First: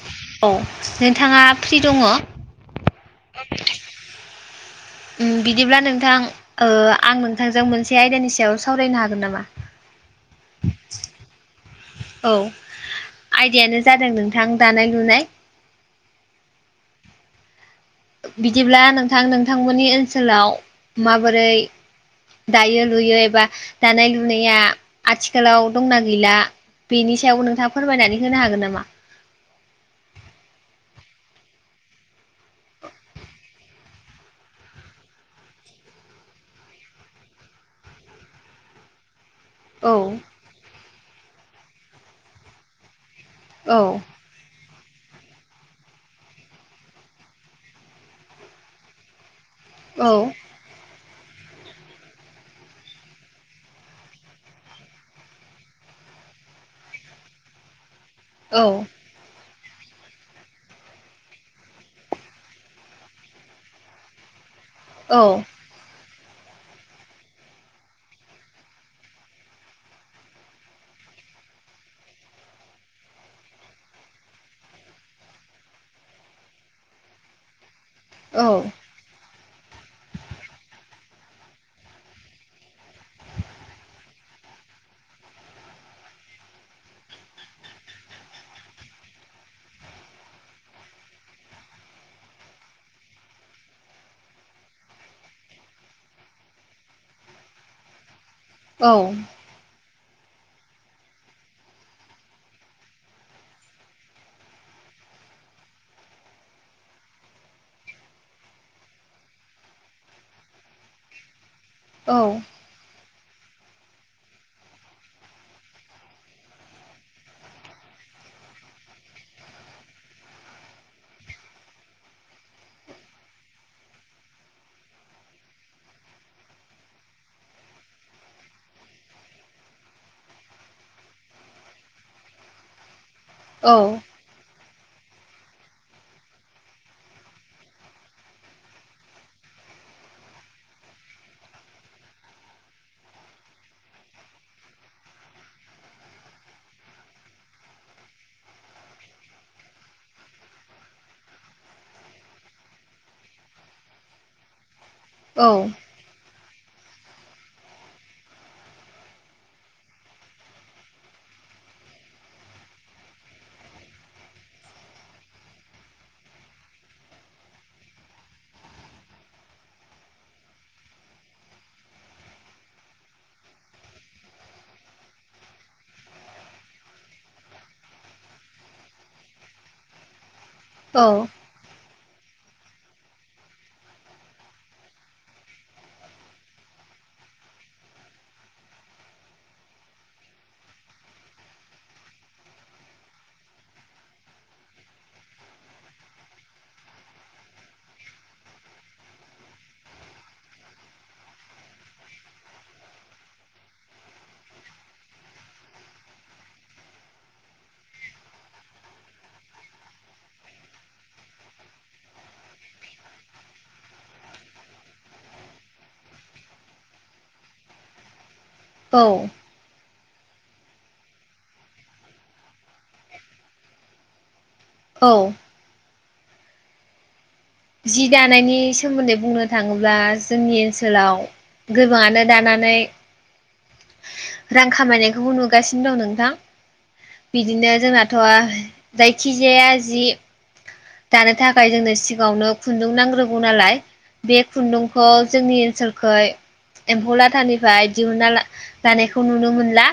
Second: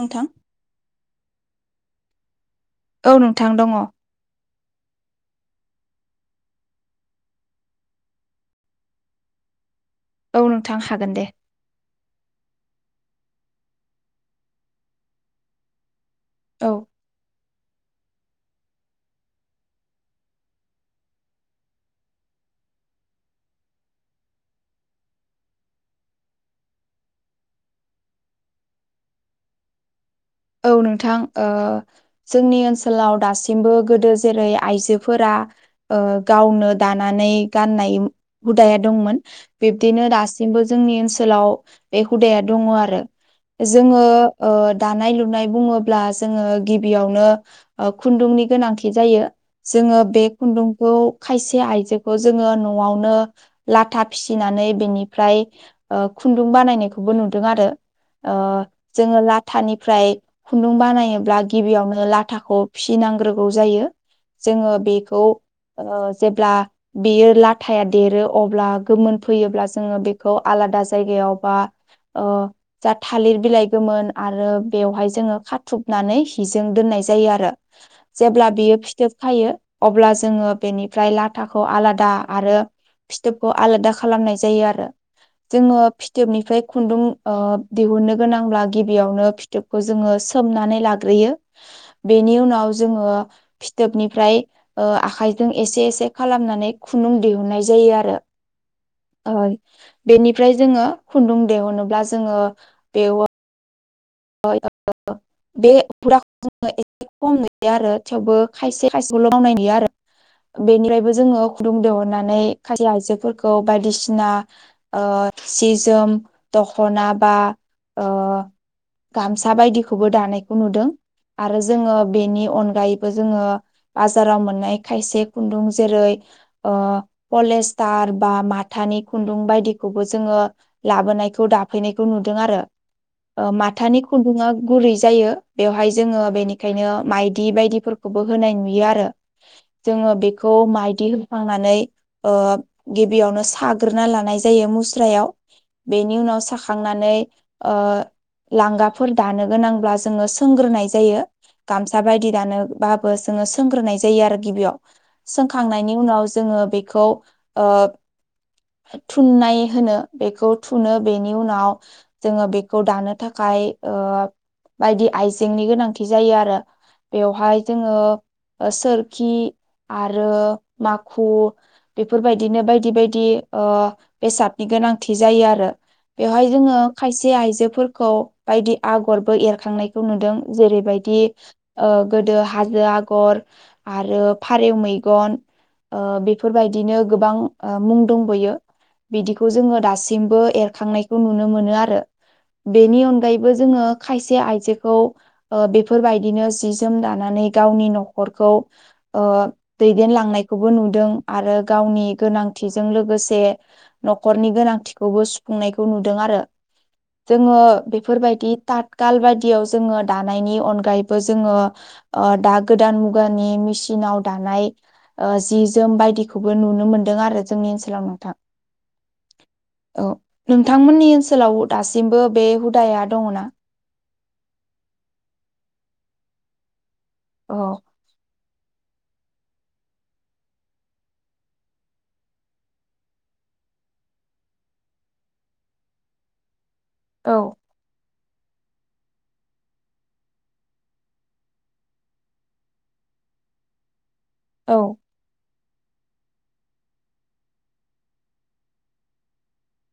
नोंथां औ नोंथाङा फ्रि दङ? औ नोंथां दङ। बिदिब्ला नोंथां आं नोंथांजों मोनसे आयदानि सायाव सावरायनो हागोन नामा? औ नोंथां हागोन दे औ आयदायानो जादों नोंथां दानाय लुनाय औ बिदिब्ला नोंथां नोंथांमोननि ओनसोलाव माबोरै दायो लुयो एबा दानाय लुनाया आथिखालाव दंना गैला बेनि सायाव नोंथाङा फोरमायनानै होनो हागोन नामा? औ नोंथां जोंनि ओनसोलाव दासिमबो गोदो जेरै आइजोफोरा गावनो दानानै गाननाय हुदाया दंमोन औ बिब्दिनो दासिमबो जोंनि ओनसोलाव बे हुदाया दङ आरो औ जोङो दानाय लु नाय बुङोब्ला जोङो गिबियावनो खुन्दुंनि गोनांथि जायो जोङो औ बे खुन्दुंखौ खायसे आइजोखौ जोङो न'आवनो लाथा फिसिनानै बेनिफ्राय खुन्दुं बानायनायखौबो नुदों आरो औ जोङो लाथानिफ्राय खुन्दुं बानायोब्ला गिबियावनो लाथाखौ फिसिनांग्रोगौ जायो। जोङो औ बेखौ ओ जेब्ला बियो लाथाया देरो अब्ला गोमोन फैयोब्ला जोङो बेखौ आलादा जायगायाव बा ओ जा थालिर बिलाइ गोमोन बेवहाय जोङो खाथ्रुबनानै हिजों दोननाय जायो आरो। जेब्ला औ बियो फिथोब खायो अब्ला जोङो बेनि फ्राय लाथाखौ आलादा आरो फिथोबखौ आलादा खालामनाय जायो आरो जोङो फिथोबनिफ्राय खुन्दुं दिहुननो गोनांब्ला गिबियावनो फिथोब खौ जोङो सोमनानै लाग्रोयो बेनि उनाव जोङो फिथोबनिफ्राय आखाइजों एसे एसे खालामनानै खुन्दुं दिहुननाय जायो आरो। औ बेनिफ्राय जोङो खुन्दुं दिहुनोब्ला जोङो बेव [unintelligible] खम नुयो आरो थेवबो खायसे खायसेखौल' मावनाय नुयो आरो बेनिफ्रायबो जोङो फुदुं औ दिहुननानै खायसे आइजो बायदिसिना सि जोम दखना बा गामसा बायदिखौबो दानायखौ नुदों। आरो जोङो बेनि अनगायैबो जोङो बाजाराव मोननाय खायसे खुन्दुं जेरै ओ पलेसतार बा माथानि खुन्दुं बायदिखौबो जोङो लाबो नायखौ दाफैनायखौ नुदों आरो। [inaudible] माथानि खुन्दुङा गुरै जायो बेवहाय जोङो बेनिखायनो माइदि बायदिफोरखौबो होनाय नुयो आरो। जोङो बेखौ माइदि होफ्लांनानै गिबियावनो साग्रोना लानाय जायो मुस्रायाव। बेनि उनाव साखांनानै लांगाफोर दानो गोनांब्ला जोङो सोंग्रोनाय जायो गामसा बायदि दानोबाबो जोङो सोंग्रोनाय जायो आरो गिबियाव सोंखांनायनि उनाव जोङो बेखौ ओ थुननाय होनो बेखौ थुनो बेनि उनाव जोङो बेखौ दानो थाखाय ओ बायदि आइजेंनि गोनांथि जायो आरो बेवहाय जोङो ओ सोरखि आरो माखु बेफोरबायदिनो बायदि बायदि ओ बेसादनि गो गोनांथि जायो आरो बेयावहाय जोङो खायसे आइजोफोर खौ बायदि आगरबो एरखांनायखौ नुदों जेरैबायदि ओ गोदो हाजो आगर आरो फारेव मैगन ओ बेफोरबायदिनो गोबां ओ मुं दंबोयो बिदिखौ जोङो दासिमबो एरखांनायखौ नुनो मोनो आरो बेनि अनगायैबो जोङो खायसे आइजोखौ ओ बेफोरबायदिनो जि जोम दानानै गा गावनि न'खरखौ ओ दैदेनलांनायखौबो नुदों आरो गावनि गोनांथि थिजों लोगोसे न'खरनि गोनांथिखौबो सुफुंनायखौ नुदों आरो [inaudible] जोङो बेफोरबायदि थाथखाल बायदियाव जोङो दानायनि अनगायैबो जोङो ओ ओ दा गोदान मुगानि मेसिनाव दानाय ओ जि जोम बायदिखौबो नुनो मोनदों आरो जोंनि ओनसोलाव नोंथां औ औ नोंथांमोननि ओनसोलाव दासिमबो बे हुदाया दङना औ औ जि दानायनि इ सोमोन्दै बुंनो थाङोब्ला जोंनि ओनसोलाव गोबाङानो दानानै रां खामायनायखौबो नुगासिनो दं नोंथां औ बिदिनो जोंना थ'आ जायखिजाया जि दानो थाखाय जोंनो सिगाङावनो खुन्दुं नांग्रोगौ नालाय बे औ खुन्दुंखौ जोंनि ओनसोलखै एम्फौ लाथानिफ्राय दिहुनना ला लानायखौ नुनो मोनला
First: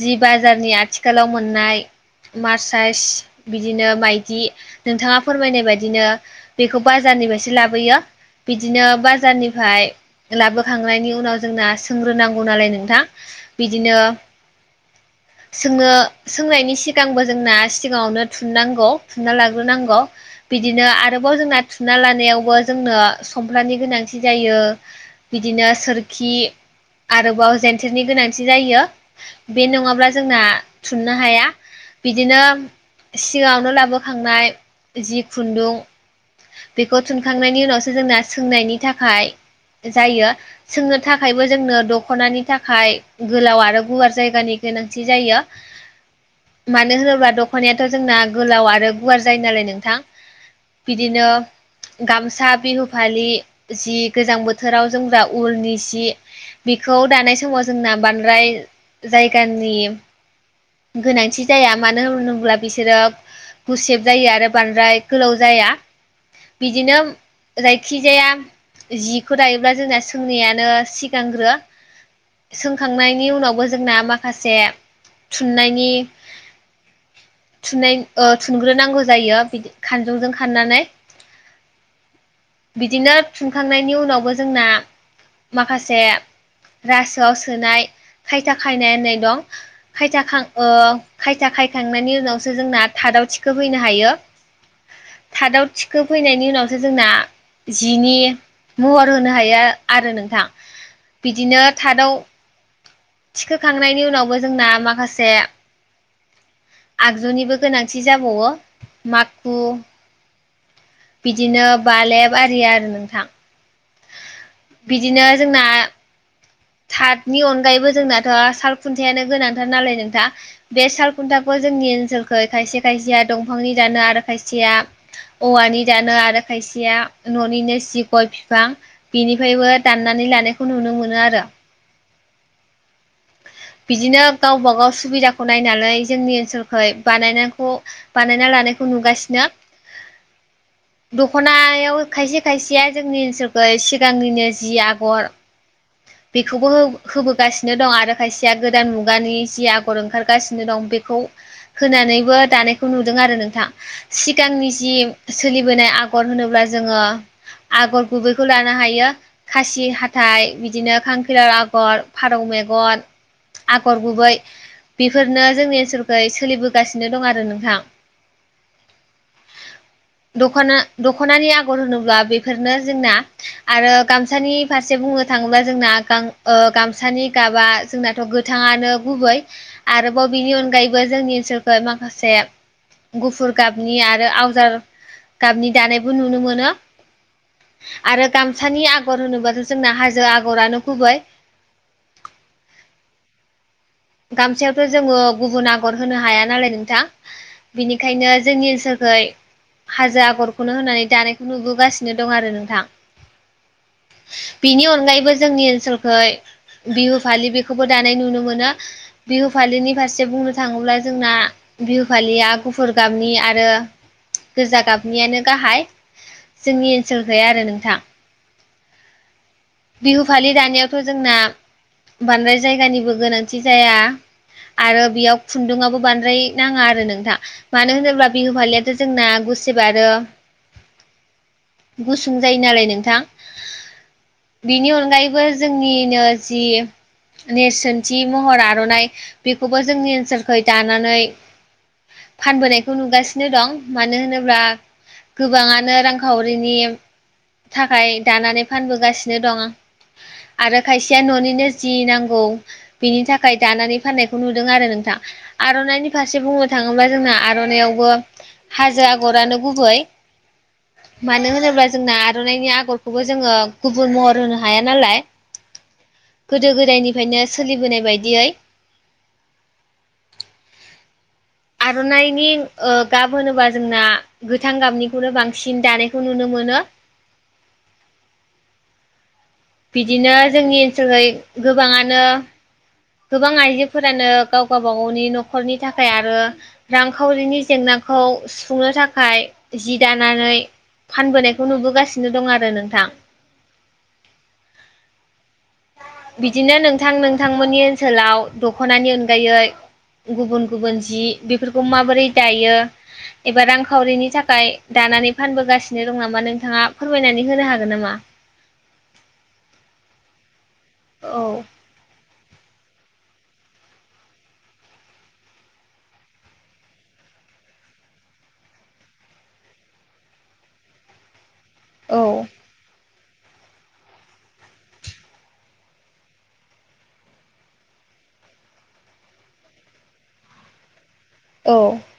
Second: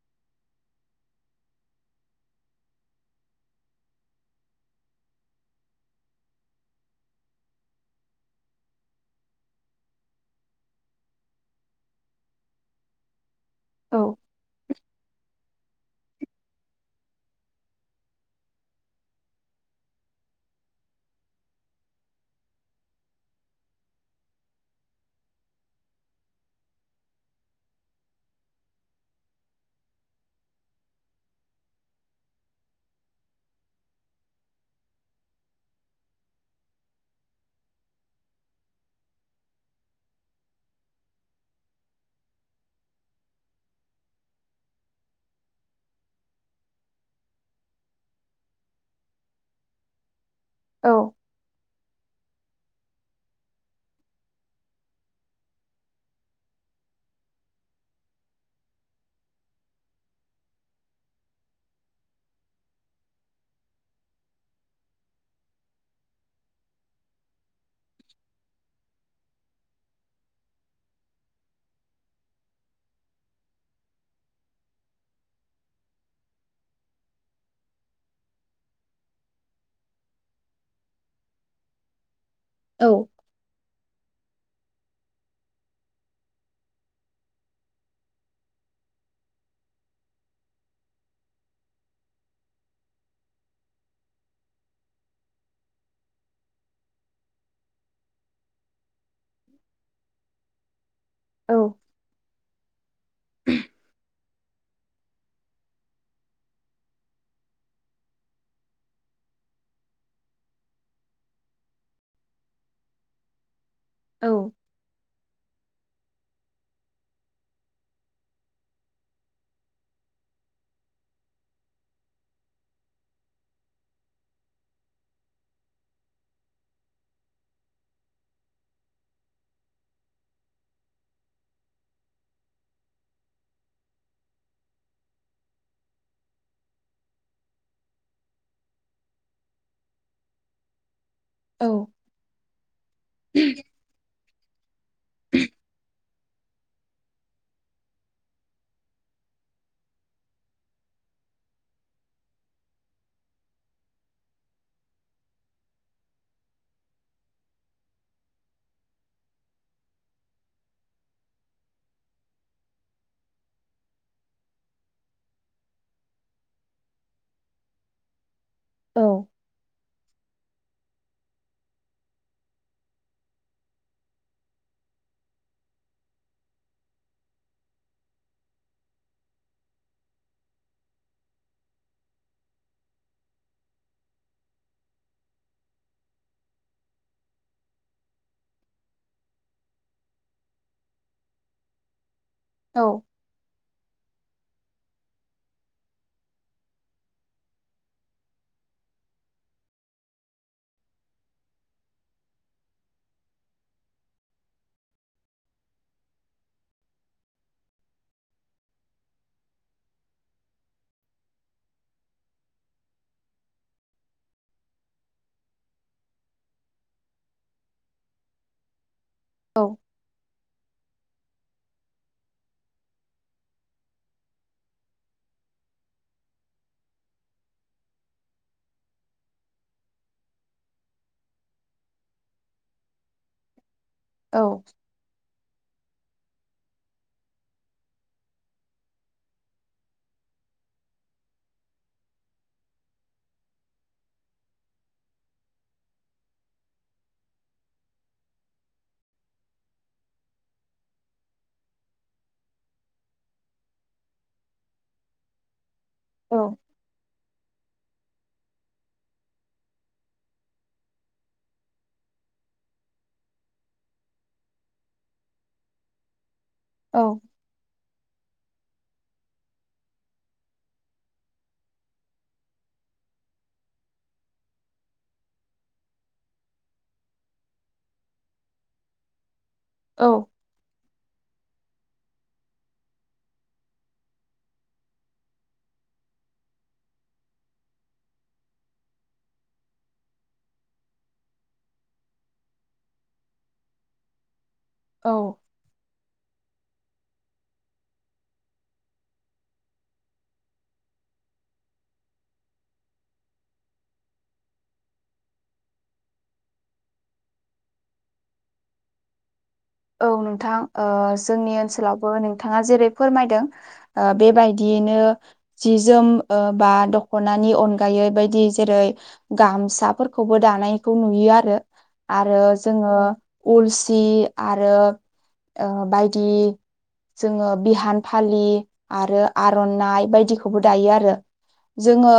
जि बाजारनि आथिखालाव मोननाय मार साइस बिदिनो माइदि नोंथाङा फोरमायनाय बायदिनो बेखौ बाजारनिफ्रायसो लाबोयो बिदिनो बाजारनिफ्राय लाबोखांनायनि उनाव जोंना सोंग्रोनांगौ नालाय नोंथां बिदिनो औ सोंनो सोंनायनि सिगांबो जोंना सिगाङावनो थुननांगौ थुनना लाग्रोनांगौ बिदिनो आरोबाव जोंना थुनना लानायावबो जोंनो संफ्लानि गोनांथि जायो बिदिनो सोरखि आरोबाव जेनथेरनि गोनांथि जायो बे नङाब्ला जोंना थुननो हाया बिदिनो सिगावनो लाबोखांनाय जि खुन्दुं बेखौ थुनखांनायनि उनावसो जोंना सोंनायनि थाखाय जायो सोंनो थाखायबो जोंनो दख'नानि थाखाय गोलाव आरो गुवार जायगानि गोनांथि जायो मानो होनोब्ला दख'नायाथ' जोंना गोलाव आरो गुवार जायो नालाय नोंथां औ बिदिनो गामसा बिहु फालि जि गोजां बोथोराव जों जा उलनि जि बेखौ दानाय समाव जोंना बांद्राय जायगानि गोनांथि जाया मानो होनोब्ला बिसोरो गुसेब जायो आरो बांद्राय गोलाव जाया बिदिनो जायखिजाया जिखौ दायोब्ला जोंना सोंनायानो सिगांग्रो सोंखांनायनि उनावबो जोंना माखासे थुननायनि थुननाय ओ थुनग्रोनांगौ जायो बिदि खानजंजों खाननानै औ बिदिनो थुनखांनायनि उनावबो जोंना माखासे रासोआव सोनाय खायथा खायनायनाय होननाय दं खायखांनायनि उनावसो जोंना थादाव थिखो फैनो हायो थादाव थि खो फैनायनि उनावसो जोंना जिनि महर होनो हाया आरो नोंथां औ बिदिनो थादाआव थिखोखांनायनि उनावबो जोंना माखासे आगजुनिबो गोनांथि जाबावो माखु बिदिनो बालेब आरि आरो नोंथां औ बिदिनो जोंना थाथनि अनगायैबो जोंनाथ' सालखुन्थायानो गोनांथार नालाय नोंथां बे सालखुन्थाखौ जोंनि ओनसोलखौ खायसे खायसेया दंफांनि दानो आरो खायसेया औवानि दानो आरो खायसे सेया न'निनो जि गय बिफां बिनिफ्रायबो दाननानै लानायखौ नुनो मोनो आरो बिदिनो गावबा गाव सुबिदाखौ नायनानै जोंनि ओनसोलखै बानायखौ बानायना ला नायखौ नुगासिनो औ दखनायाव खायसे खायसेया जोंनि ओनसोलखौ सिगांनिनो जि आगर [unintelligible] बेखौबो होबोगासिनो दं आरो खायसेया गोदान मुगानि जि आगर ओंखारगासिनो दं बेखौ होनानैबो दानायखौ नुदों आरो नोंथां सिगांनि जि सोलिबोनाय आगर होनोब्ला जोङो आगर गुबैखौ लानो हायो खासि हाथाइ बिदिनो खांखिरार आगर फारौ मेगन आगर गुबै बेफोरनो जोंनि ओनसोलखै सोलिबोगासिनो दं आरो नोंथां औ दखना दख'नानि आगर होनोब्ला बेफोरनो जोंना आरो गामसानि फारसे बुङो थाङोबा जोंना ओ गामसानि गाबा जोंनाथ' गोथाङानो गुबै आरोबाव बिनि अनगायैबो जोंनि ओनसोलखै माखासे गुफुर गाबनि आरो आवजार गाबनि दानायबो नुनो मोनो आरो गामसानि आगर होनोबाथ' जोंना हाज जो आगरानो गुबै औ गामसायावथ' जोङो गुबुन आगर होनो हाया नालाय नोंथां बिनिखायनो जोंनि ओनसोलखै हाजो आगरखौनो होनानै दानायखौ नुबोगासिनो दं आरो नोंथां बिनि अनगायैबो जोंनि ओनसोलखै बिहु फालि बेखौबो दानाय नुनो मोनो बिहु फालिनि फारसे बुंनो थाङोब्ला जोंना बिहु फालिया गुफुर गाबनि आरो गोजा गाबनियानो गाहाय जोंनि ओनसोलखै आरो नोंथां बिहु फालि दानायावथ' जोंना बांद्राय जायगानिबो गोनांथि जाया आरो बेयाव खुन्दुआबो बांद्राय नाङा आरो नोंथां मानो होनोब्ला बिहु फालियाथ' जोंना गुसेब आरो गुसुं जायो नालाय नोंथां बिनि अनगायैबो जोंनिनो जि नेरसोनथि महर आर'नाइ बेखौबो जोंनि ओनसोलखै दानानै फानबोनायखौ नुगासिनो दं मानो होनोब्ला गोबाङानो रांखावरिनि थाखाय दानानै फानबोगासिनो दं आरो खायसेया न'निनो जि नांगौ बिनि थाखाय दानानै फाननायखौ नुदों आरो नों थां आर'नाइनि फारसे बुंनो थाङोबा जोंना आर'नायावबो हाजो आगरानो गुबै मानो होनोब्ला जोंना आर'नाइनि आगरखौबो जोङो गुबुन महर होनो हाया नालाय गोदो औ गोदायनिफ्रायनो सोलिबोनाय बाय दियै आर'नाइनि ओ गाब होनोबा जोंना गोथां गाबनिखौनो बांसिन दानायखौ नुनो मोनो [unintelligible] औ बिदिनो जोंनि ओनसोलखै गोबाङानो गोबां आइजोफोरानो गाव गावबा गावनि न'खरनि थाखाय आरो रांखावरिनि जेंना हाखौ सुफुंनो थाखाय जि दानानै फानबोनायखौ नुबोगासिनो दं आरो नोंथां। औ बिदिनो नोंथां नोंथांमोननि ओनसोलाव दख'नानि अनगायै गुबुन गुबुन जि बेफोरखौ माबोरै दायो एबा रांखावरिनि थाखाय दायो नानै फानासिनो दं नामा नोंथाङा फोरमायनानै होनो हागोन नामा? औ नोंथां औ जोंनि ओनसोलावबो नोंथाङा जेरै फोरमायदों बेबायदियैनो सि जोम बा दखनानि अनगायै बेबायायदि जेरै गामसाफोरखौबो दानायखौ नुयो आरो औ आरो जोङो उलसि आरो बायदि जोङो बिहान फालि आरो आर'नाइ बायदिखौबो दायो आरो औ जोङो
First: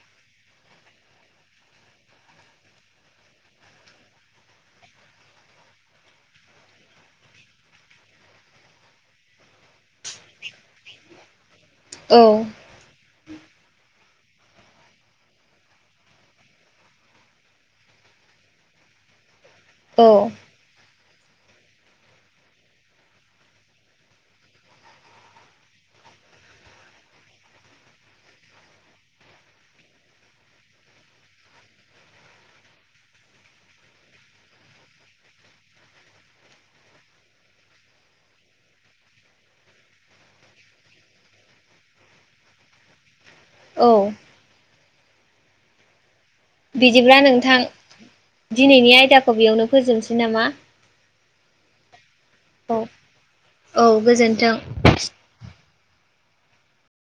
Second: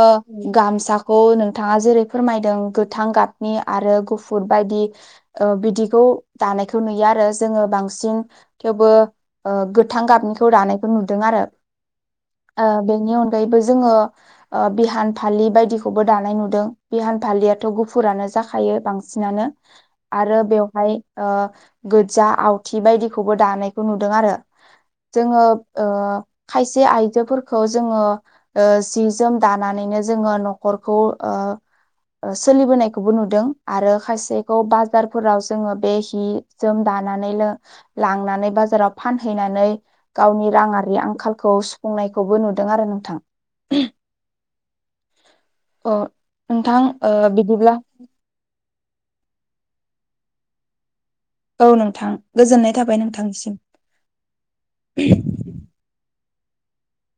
गामसाखौ नोंथाङा जेरै फोरमायदों गोथां गाबनि आरो गुफुर बायदि बिदिखौ दानायखौ नुयो आरो आरो जोङो बांसिन थेवबो गोथां गाबनिखौ दानायखौ नुदों आरो। औ ओ बेनि अनगा यैबो जोङो बिहान फालि बायदिखौबो दानाय नुदों बिहान फालियाथ' गुफुरानो जाखायो बांसिनानो औ आरो बेवहाय गोज्जा आवथि बायदिखौबो दानायखौ नुदों आरो। जोङो खायसे आयजोफोरखौ जोङो जि जोम दानानै बेनो जोङो न'खरखौ सोलिबोनायखौबो नुदों आरो खायसेखौ बाजारफोराव जोङो बे हि जोम दानानै ल लांनानै बाजाराव फानहैनानै गावनि राङारि आंखालखौ खौ सुफुंनायखौबो नुदों आरो नोंथां। औ अ नोंथां ओ बिदिब्ला नोंथां बिदिब्ला दिनैनि आयदाखौ बेयावनो फोजोबनोसै नामा? औ नोंथां गोजोननाय औ थाबाय नोंथांनिसिम। औ गोजोन्थों।